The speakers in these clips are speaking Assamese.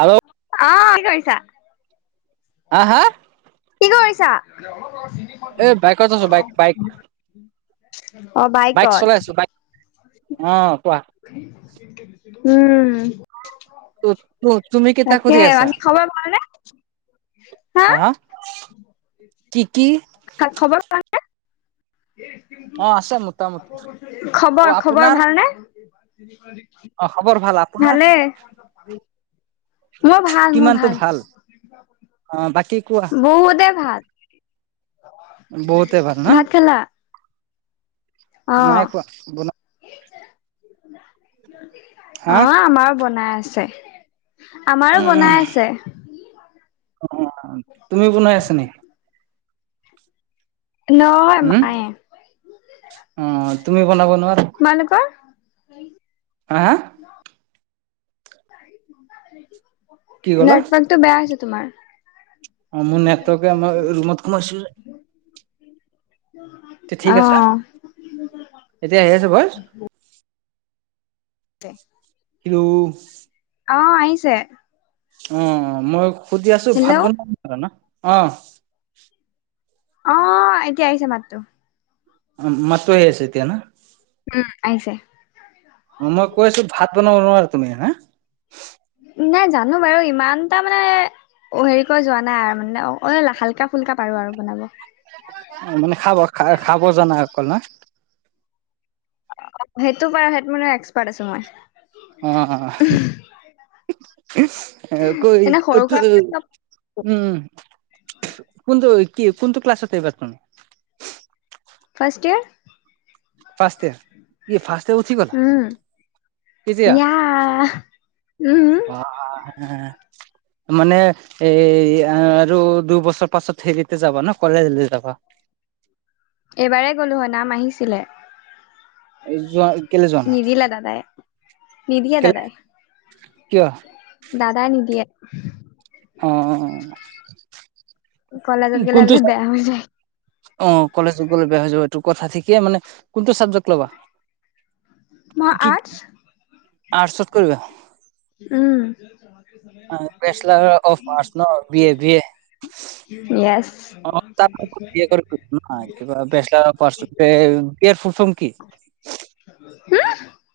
হেল্ল', অ কি কৰিছা? হা হা, কি কৰিছা? এই বাইকত আছো বাইক বাইক অ বাই বাইক চলাই কত। আছো বাইক অ কোৱা। উম। তুমি কেইটা তাকে, কৰি আছা আজি খবৰ ভাল নে? হা, কি কি? খবৰ ভাল নে? অ আছে মোটামুটি আৰু খবৰ খবৰ আপোনাৰ ভালনে? অ খবৰ ভাল। আপোনাৰ? ভালে মোৰ ভাল মোৰ কিমানটো ভাল। অ বাকী কোৱা। বহুতে ভাল। বহুতে ভাল ন ভাত খালা? অ নাই খোৱা বনা, হা অ আমাৰো বনাই আছে। আমাৰো বনাই আছে। অ তুমি বনাই আছা নেকি? ন, উম অ, তুমি বনাব নোৱাৰ। তোমালোকৰ। হা হা কি ক'লা নেটৱৰ্কটো বেয়া হৈছে তোমাৰ অ মোৰ নেটৱৰ্কে মই ৰুমত সোমাইছো যে [unintelligible] এ ঠিক আছে, এতিয়া আহি আছো ঘৰ। দে, কিলো অ আহিছে। অ, মই সুধি আছো হেল্ল' ভাত বনাম ন [unintelligible] অ। অ এতিয়া আহিছে মাতটো। অ মাতটো আহিছে এতিয়া ন। উম আহিছে মই কৈছো ভাত বনাব নোৱাৰো তুমি হা নাই জানো বাৰু ইমানটা মানে অ হেৰি কৰি যোৱা নাই আৰু মানে অ ঐ হাল্কা ফুল্কা পাৰো আৰু বনাব। অ মানে খাব খা খাব জানা অকল না অ সেইটো বাৰু হেত এক্সপাৰ্ট আছো মই অ হেকু এনে সৰু ৰিকটো-টো সুৰা চব উম উ কোনটো কি কোনটো ক্লাছত এইবাৰ তুমি ফাৰ্ষ্ট ইয়েৰ ফাৰ্ষ্টে ইয়েৰ ইয়ে ফাৰ্ষ্ট ইয়েৰ উঠি গলা কেতিয়া য়াহ উম আ মানে এ আৰু দুইবছৰ পাছত হেৰিতে যাবা ন কলেজলে যাবা এইবাৰেই গ'লো হয় নাম আহিছিলে যোৱা কেলে যোৱা নাই নিদিলে দাদাই নিদিয়ে কেলে দাদাই কিয় দাদাই নিদিয়ে অ কলেজত গ'লে কোনটো বোলে বেয়া হৈ যায় অ কলেজ গ'লে বেয়া হৈ যাব এইটো কথা ঠিকে মানে কোনটো চাবজেক্ট লবা মই কি আৰ্টছ আৰ্টছত কৰিবা উম বেচলাৰ অফ আৰ্টছ ন বি এ বি এ মেছ্ অ তাত বি এ কৰিছো একো নহয় কিবা বেচলাৰ পাৰ্চেন্টিজ কেৰ ফলফন কি উম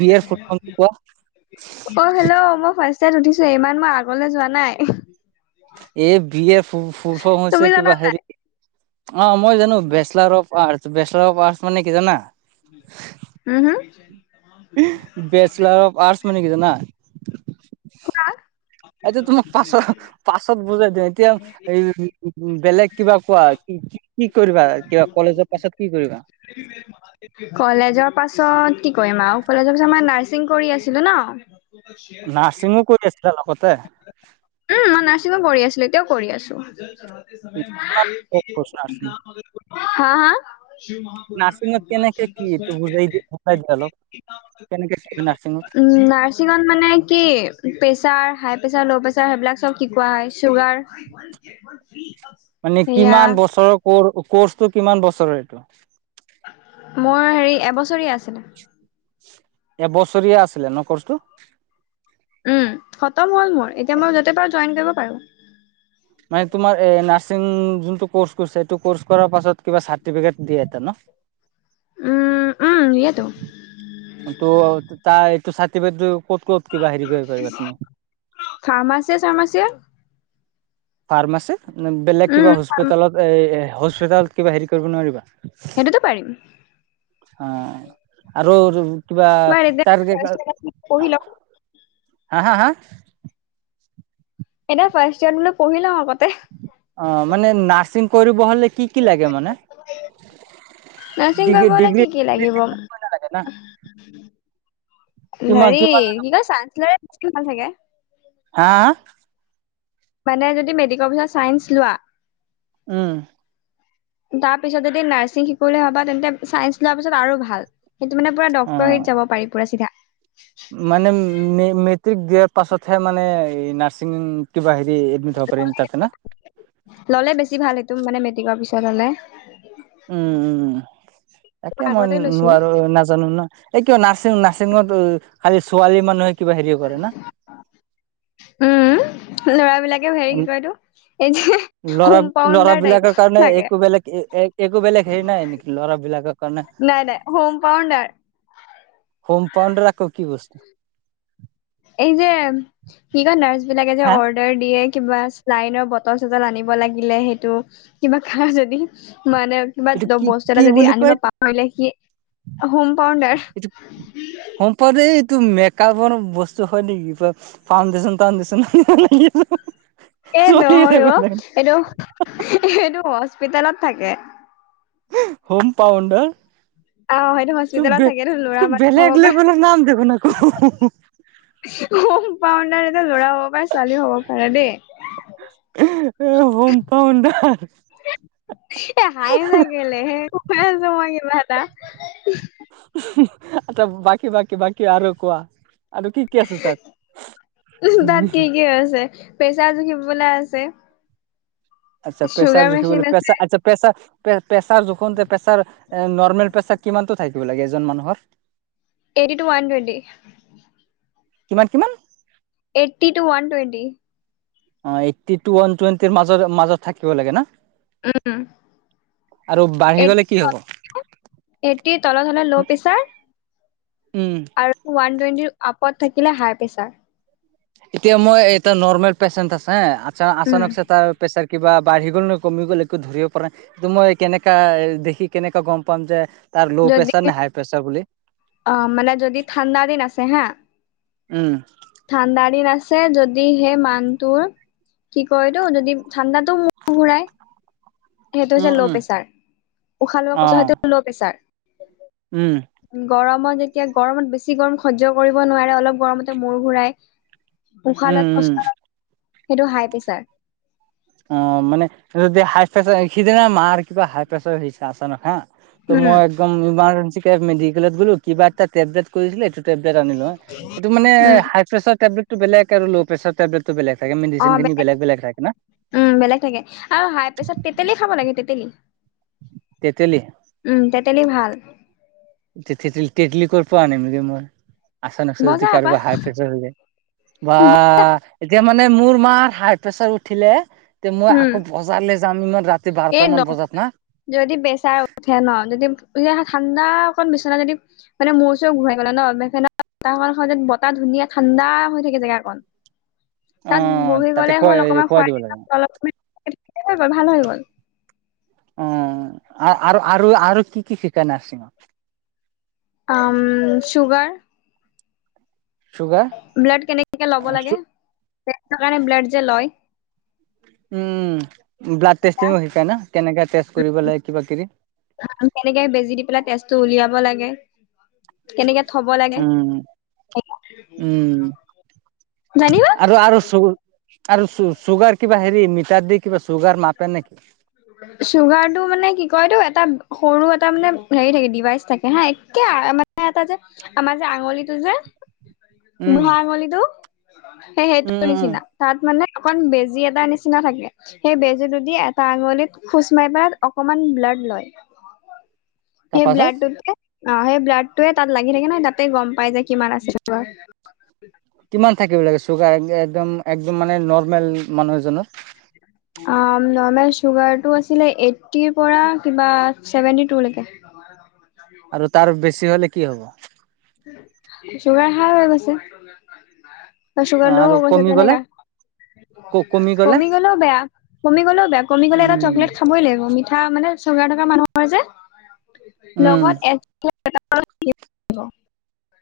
বি এৰ ফোলফ্ৰমটো কোৱা অ হেল্ল' মই ফাৰ্ষ্ট ইয়েৰত উঠিছোহে এইমান মই আগলে যোৱা নাই এই বি এৰ ফু ফুলফৰ্ম তুমি হৈছে জানা কিবা নাই? হেৰি অ মই জানো bachelor of bachelor of arts মানে কি জানা উম হু বেচেলাৰ অফ আৰ্টচ মানে কি জানা হো আ এটো তোমাক পাছৰ পাছত বুজাই দিম এতিয়া এই বেলেগ কিবা কোৱা কি কি কি কৰিবা কিবা কলেজৰ পাছত কি কৰিবা [unintelligible] কলেজৰ পাছত কি কৰিম আও কলেজৰ পাছত মই নাৰ্ছিং কৰি আছিলো ন। নাৰ্ছিংঙো কৰি আছিলা লগতে। উম মই নাৰ্ছিঙো কৰি আছিলোঁ। এতিয়াও কৰি আছোঁ। কিমান কোৰ্চ নাৰ্ছিং হা হা হা। নাৰ্ছিঙত কেনেকে কি এইটো বুজাই দি বুজাই দিয়া অলপ কেনেকে কি নাৰ্ছিঙত উম নাৰ্ছিঙত মানে কি প্ৰেচাৰ হাই প্ৰেছাৰ ল' পেছা তে সেইবিলাক চব শিকোৱা হয় চুগাৰ মানে সেয়া কিমান বছৰৰ কৌৰ কৰ্চটো কিমান বছৰৰ এইটো মোৰ হেৰি এবছৰীয়া আছিলে। এবছৰীয়া আছিলে নহ কৰ্চটো উম খতম হল মোৰ। এতিয়া মই যতে পাৰো জইন কৰিব পাৰো। মানে তোমাৰ এ নাৰ্চিং যোনটো কৰ্চ কৰিছা, সেইটো কৰ্চ কৰাৰ পাছত কিবা চাৰ্টিফিকেট দিয়ে এটা নহ উম, উম। দিয়েতো তহ তাৰ এইটো চাৰ্টিফিকেট কত কত কিবা হেৰি কৰিব পাৰিবা তুমি ফাৰ্মাচি চাৰ্মাচিয়ে ফাৰ্মাছিত নে বেলেগ উম, কিবা হস্পিটেলত এ হস্পিটেলত কিবা হেৰী কৰিব নোৱাৰিবা সেইটোতো পাৰিম। অহ, আৰু আৰু কিবা তোমাৰ এতিয়া তাৰ ফাৰ্ষ্ট ইয়াৰত পঢ়ি লওঁ হা হা হা এনেও ফাৰ্ষ্ট ইয়েৰত বলো পঢ়ি লওঁ আগতে। অ মানে নাৰ্ছিং কৰিব হলে কি কি লাগে মানে। নাৰ্ছিং ডিগ্ৰী কৰিব হলে ডিগ্ৰী কি কি কি লাগিব নালাগে না কিমান হেৰি কিমান কি কয়, চাৰ্টিফিকেট চাগে হা হা। মানে যদি মেট্ৰিকৰ পিছত চাইন্স লোৱা। উম। তাৰপিছত যদি নাৰ্ছিং শিকো বুলি ভবা তেন্তে চাইন্স লোৱাৰ পিছত আৰু ভাল। সেইটো মানে পুৰা অ ডক্তৰ হাৰিত যাব পাৰি পুৰা চিধা। মানে। মেট্ৰিক দিয়াৰ পাছতহে মানে নাৰ্ছিং কিবা হেৰি এডমিট হব পাৰি তাতে নহ। ললে বেছি ভাল। সেইটো মানে মেট্ৰিকৰ পিছত হলে। উম উম তাকে মই আগতে লৈছো নোৱাৰো নাজানো নহ। এই কিয় নাৰ্ছিং নাৰ্ছিংত খালি ছোৱালী মানুহে কিবা হেৰি কৰে না। উম, লৰাবিলাকে এ হেৰি কি কয় এইতো, এই যে ল'ৰা হোম্পাউণ্ডাৰ টাইপ ল'ৰাবিলাকৰ কাৰণে লাগে। একো বেলেগ একো বেলেগ হেৰি নাই নেকি ল'ৰাবিলাকৰ কাৰণে নাই নাই হোমপাউণ্ডাৰ। হোম্পাউণ্ডাৰ আকৌ কি বস্তু। এই যে, কি কৈ নাৰ্ছ বিলাকে যে হা অ উদৰ দিয়ে কিবা চেলাইনৰ বতল -চতল আনিব লাগিলে সেইটো কিবা খাৱ যদি মই‌ অৰ্ডাৰ এইটো কিবা কি বস্তু কি এটা যদি বুলি আনিব কয় পাহৰিলে হি হুম পাউণ্ডাৰ। হুম পাউণ্ডাৰ এই এইটো মেকাপৰ বস্তু হয় নেকি। কোৱা চোন ফাউণ্ডিছন টাউণ্ডিছন হে হে লাগিব। এহ নহয় অ, এইটো হেঁ এইটো হস্পিতেলত থাকে। হোম পাউণ্ডাৰ অ সেইটো টো হস্পিতেলত বে থাকে এইটো ল'ৰা টো মানুহ বেলেক লেৱেলৰ নাম দেখোন আক, হে হে। হুম পাউণ্ডাৰ এটা লৰাও হব পাৰে। ছোৱালী হব পাৰে দেই। হুম পাউণ্ডাৰ এহ হাঁহিছা কেলে সেহ, কৈ আছো মই কেলা তাক। আচ্ছা বাকী বাকী বাকী আৰু কোৱা। আৰু কি কি আছে তাত কি কি আছে, প্ৰেছাৰ জুখিবলৈ আছে। আচ্ছা চুগাৰ পেছাৰ মেচিন জুখিবলৈ আছে পেছা আচ্ছা পেছাৰ পেছাৰ যুনখুংটে পেছাৰ এ নৰ্মেল পেছাৰ কিমানটো থাকিব লাগে এজন মানুহৰ? Eighty two one twenty. কিমান কিমান এইটতি টু ওয়ান টোৱেণ্টি। অ এইতটি টু ওৱান টুৱেণ্টিৰ মাজ মাজত থাকিব লাগে না। উম। আৰু বা এইট [unintelligible] এইটি তলত হ'লে ল' পেছাৰ। উম। আৰু ওৱান টুৱেণ্টিৰ আপত থাকিলে হাই পেছাৰ। এতিয়া মই এটা নৰ্মেল পেচেণ্ট আছে এ আচ উম। আচানকচে তাৰ পেচাৰ কিবা বাঢ়ি গ'ল নে কমি গ'ল একো ধৰিব পৰা নাই। ত'মই কেনেকা দেখি কেনেকা গম পাম যে তাৰ ল' যদি প্ৰেছাৰ নে হাই প্ৰেছাৰ বুলি [inaudible] অ, মানে যদি ঠাণ্ডা দিন আছে হা উম। ঠাণ্ডা দিন আছে যদি সেই মানুহটোৰ কি কয় এইতো যদি ঠাণ্ডাতো মূৰ ঘুৰাই। সেইটো হৈছে উম ল' উম পেচাৰ উশাহ ল'ব অ কষ্ট হয় সেইটো হল ল' পেচাৰ। উম, গৰমত যেতিয়া গৰমত বেছি গৰম সহ্য কৰিব নোৱাৰে অলপ গৰমতে মূৰ ঘূৰাই। উশাহ উম লোৱাত উম কষ্ট হয় [inaudible] সেইটো হাই পেচাৰ। অহ, মানে যদি হাই ফেচাৰ সিদিনা মাৰ কিবা হাই পেছাৰ হৈছে আছানক হা ত' উম, মই একদম ইমাৰ্জেঞ্চিকে মেডিকেলত গ'লোঁ কিবা এটা টেবলেট কৰিদিলে এটোত টেবলেট আনিলো হা এইটো মানে উম। হাই প্ৰেছাৰ টেবলেটটো বেলেগ আৰু ল' প্ৰেছাৰ টেবলেট টো বেলেগ থাকে মেডিচিন খিনি বেলেগ বেলেগ ৰাখে না। উম, বেলেগ থাকে আৰু হাই প্ৰেছাত তেতেলী খাব লাগে তেতেলী। তেতেলী? উম, তেতেলী ভাল। তে তেঁতেলী - তেঁতেলী ক'ৰ পৰা আনিমগে মই আচান আছে যদি বজা পা কাৰোবা হাগ তেতিয়া হলে বা এতিয়া মানে মোৰ মাৰ হাই প্ৰেচাৰ উঠিলে তে মই আকৌ বজাৰলে যাম ইমান ৰাত এ নক যদি বেচাৰ উঠে ন'যদি [unintelligible] ঠাণ্ডা অকণ বিচনা যদি মানে মূৰ-চুৰ ঘূৰাই গলে ন, [unintelligible] বতাহ ধুনীয়া ঠাণ্ডা হৈ থাকে জেগাকন। [inaudible] অ তাত বহি তাতে গ'লে হ'ল খুৱাই অকমান খুৱাই খোৱাই দিব লাগে [unintelligible] হৈ গ'ল ভাল হৈ গ'ল। অ' আ আৰু -আৰু কি -কি শিকায় নাৰ্চিঙত? আম, চুগাৰ চুগাৰ ব্লাড কেনেকে ল'ব লাগে টেষ্টৰ কাৰণে ব্লাড যে লয়। উম, ব্লাড টেষ্টিং ও শিকাই ন'কেনেকে টেষ্ট কৰিব লাগে কিবা -কিবি? কেনেকে বেজি দি পেলাই তেজটো উলিয়াব লাগে কেনেকে থ'ব লাগে উম সেইয়া উম [unintelligible] ধানিবা আৰু আৰু চু [unintelligible] আৰু চু চুগাৰ কিবা হেৰি মিটাৰ দি কিবা চুগাৰ মাপে নেকি? চুগাৰটো মানে কি কয়টো এটা সৰু এটা মানে হেৰি থাকে ডিভাইচ থাকে হা এক্কে আ [unintelligible] এ এটা যে আমাৰ যে আঙুলিটো যে উম বুঢ়া আঙুলিটো সেই সেইটো উম [unintelligible] উম উম নিচিনা। তাত মানে অকন বেজি এটাৰ নিচিনা থাকে। সেই বেজীটোদি এটা আঙুলিত খোচ মাৰি পাদ অকমান ব্লাড লয়। সেই তাৰপাছত ব্লাদতো অ সেই ব্লাডটোৱে তাত লাগি থাকে ন তাতেই গম পাই যে কিমান আছে। কিমান থাকিব লাগে চুগাৰ একদম একদম মানে নৰ্মেল মানুহ এজনৰ। আ, উম, নৰ্মেল চুগাৰটো আছিলে এইটীৰ পৰা কিবা চেভেনটিটু লৈকে। আৰু তাৰ বেছি হ'লে কি হ'ব? চুগাৰ হাইহৈ গৈছে। চুগাৰ আৰু লহয়গৈছে কমি গ'লে তেনেকা, ক গ'লে কমি গ'লেও বেয়া, কমি গ'লেও বেয়া, কমি গ'লে এটা উম চকলেট খাবই লাগিব মিঠা মানে, চুগাৰ থকা মানুহৰ যে, উম লগত এ [unintelligible]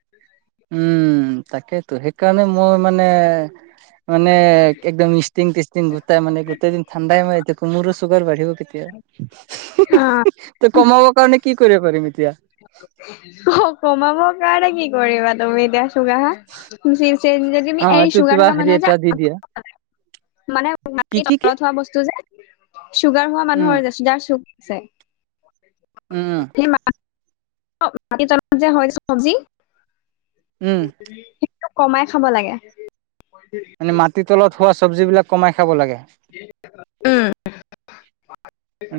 [inaudible] উম, তাকেইতো সেইকাৰণে মই মানে, মানে একদম ইষ্টিং ফিষ্টিং গোটাই মানে গোটেই দিন ঠাণ্ডাই মই এতিয়া মোৰো চুগাৰ বাঢ়িব কেতিয়া। [unintelligible] অ, ত কমাব কাৰণে কি কৰিব পাৰিম এতিয়া। অ কমাবৰ কাৰণে কি কৰিবা তুমি এতিয়া। চুগাৰ হা [unintelligible] চেনি অ যদি এই এইটো কিবা চুগাৰ থকা হেৰি মানুহ যে দি দিয়া এটা, মানে কি মাটিত কি কি তলত হোৱা বস্তু যে, চুগাৰ হোৱা উম মানুহৰ যে যাৰ চুগ আছে। উম উম মাটি তলত যে হয় চবজি। উম কমাই খাব লাগে। মানে মাটি তলত হোৱা চবজি বিলাক কমাই খাব লাগে। উম,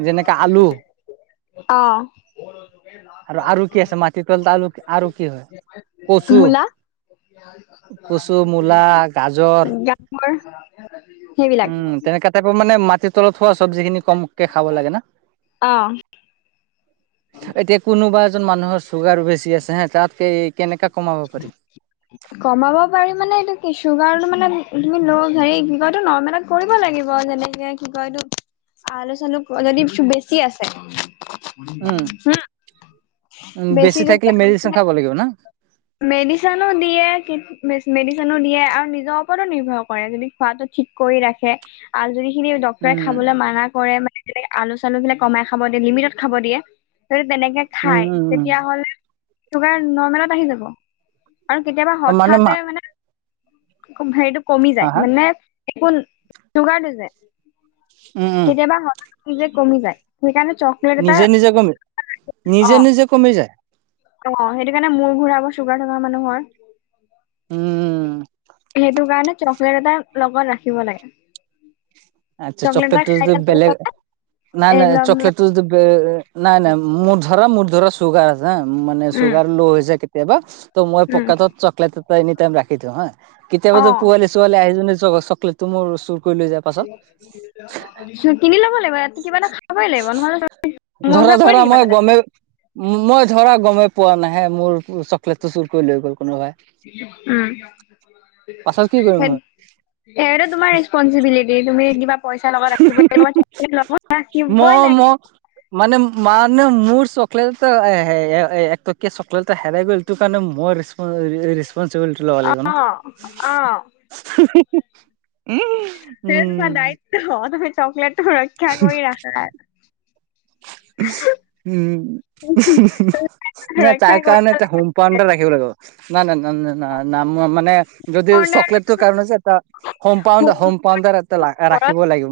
যেনেকে আলু অহ, আৰু আৰু কি আছে মাটিৰ তলত আলু আৰু কি হয় কচু মূলা। কচু মূলা গাজৰ গাজৰ সেইবিলাক। উম তেনেকা টাইপৰ মানে মাটি তলত হোৱা চবজি খিনি কমকে খাব লাগে না। অ, এতিয়া কোনোবা এজন মানুহৰ চুগাৰ বেছি আছে হে তাত এই কেনেকা কমাব পাৰি। [inaudible] কমাব পাৰি মানে এইটো কি চুগাৰটো মানে তুমি ল হেৰি কি কয়তো নৰ্মেলত কৰিব লাগিব যেনেকে। কি কয় এইটো আলু চালু যদি বেছি আছে উম হো। উম বেছি যদি থাকিলে আছে। মেডিচিন খাব লাগিব না মেডিচিনো দিয়ে মেডিচিনো দিয়ে আৰু নিজৰ ওপৰতো নিৰ্ভৰ কৰে যদি খোৱাটো। ঠিক কৰি ৰাখে আৰু যদি সিখিনি ডক্তৰে উম খাবলৈ মানা কৰে মানে। আলু চালু বিলাক কমাই খাব দিয়ে লিমিটত খাব দিয়ে তেনেকে, উম খাই উম উম তেতিয়াহলে চুগাৰ নৰ্মেলত আহি যাব। আৰু কেতিয়াবা অ হঠাৎতে মা মানে হেৰিটো কমি হা যায় হা মানে, একোন চুগাৰটো যে উম উম কেতিয়াবা হঠাৎ নিজে কমি যায় সেইকাৰণে, চকলেট এটা নিজে নিজে কমি নিজে অ নিজে কমি যায়। অ সেইটো কাৰণ মোৰ ঘূৰাব চুগাৰ থকা মানুহৰ। উম, সেইটো কাৰণে চকলেট এটা লগত ৰাখিব লাগে। আচ্ছা চকলেট এটা চকলেটটো খাই যদি দিয়াৰ বেলেগ লগে লগে না এই না নাই লগ চকলেট, [unintelligible] নাই নাই মোৰ ধৰা মোৰ ধৰা চুগাৰ আছে মানে উম চুগাৰ ল হৈ যায়। কেতিয়াবা ত মই উম পকাটো চকলেট এটা এনি টাইম ৰাখি থওঁ হা অ কেতিয়াবা পোৱালি, ছোৱালী আহি যদি চ চকলেটো মোৰ চুৰ কৰি লৈ যাব। [unintelligible] কিনি ল'ব লাগিব ইয়াত কিবা এটা খাবই লাগিব নহ'লে মূৰ ধৰা ঘূৰাই পৰি ধৰা থাকিবা মই তাতে। গমেই মই ধৰা গমেই পোৱা নাই মোৰ চকলেটটো চুৰ কৰি লৈ গ'ল কোনোবাই। উম, পাছত কি কৰিম মই [unintelligible] সেইটো তোমাৰ ৰেচপনচচিবিলিটি তুমি কিবা পইচা লগত [unintelligible] ৰাখিবই মই মই লাগে। মানে মানে মোৰ চকলেট এটা এক টকীয়া চকলেট এটা হেৰাই গ'ল এইটো কাৰণে মোৰ, ৰিছপন্সিবিলিটি লব অ', লাগিব না অ'। উ, সেই তোমাৰ দায়িত্ব তুমি চকলেটো ৰক্ষা কৰি ৰাখাৰ। উম হু হু না ৰক্ষা তাৰ কাৰণে কৰিব এটা লাগিব। হম, [unintelligible] যদি চকলেটটোৰ কাৰণ এটা, কম্পাউণ্ডাৰ হম্পাউণ্ডাৰ এটা ঘৰত ৰাখিব লাগিব মোক।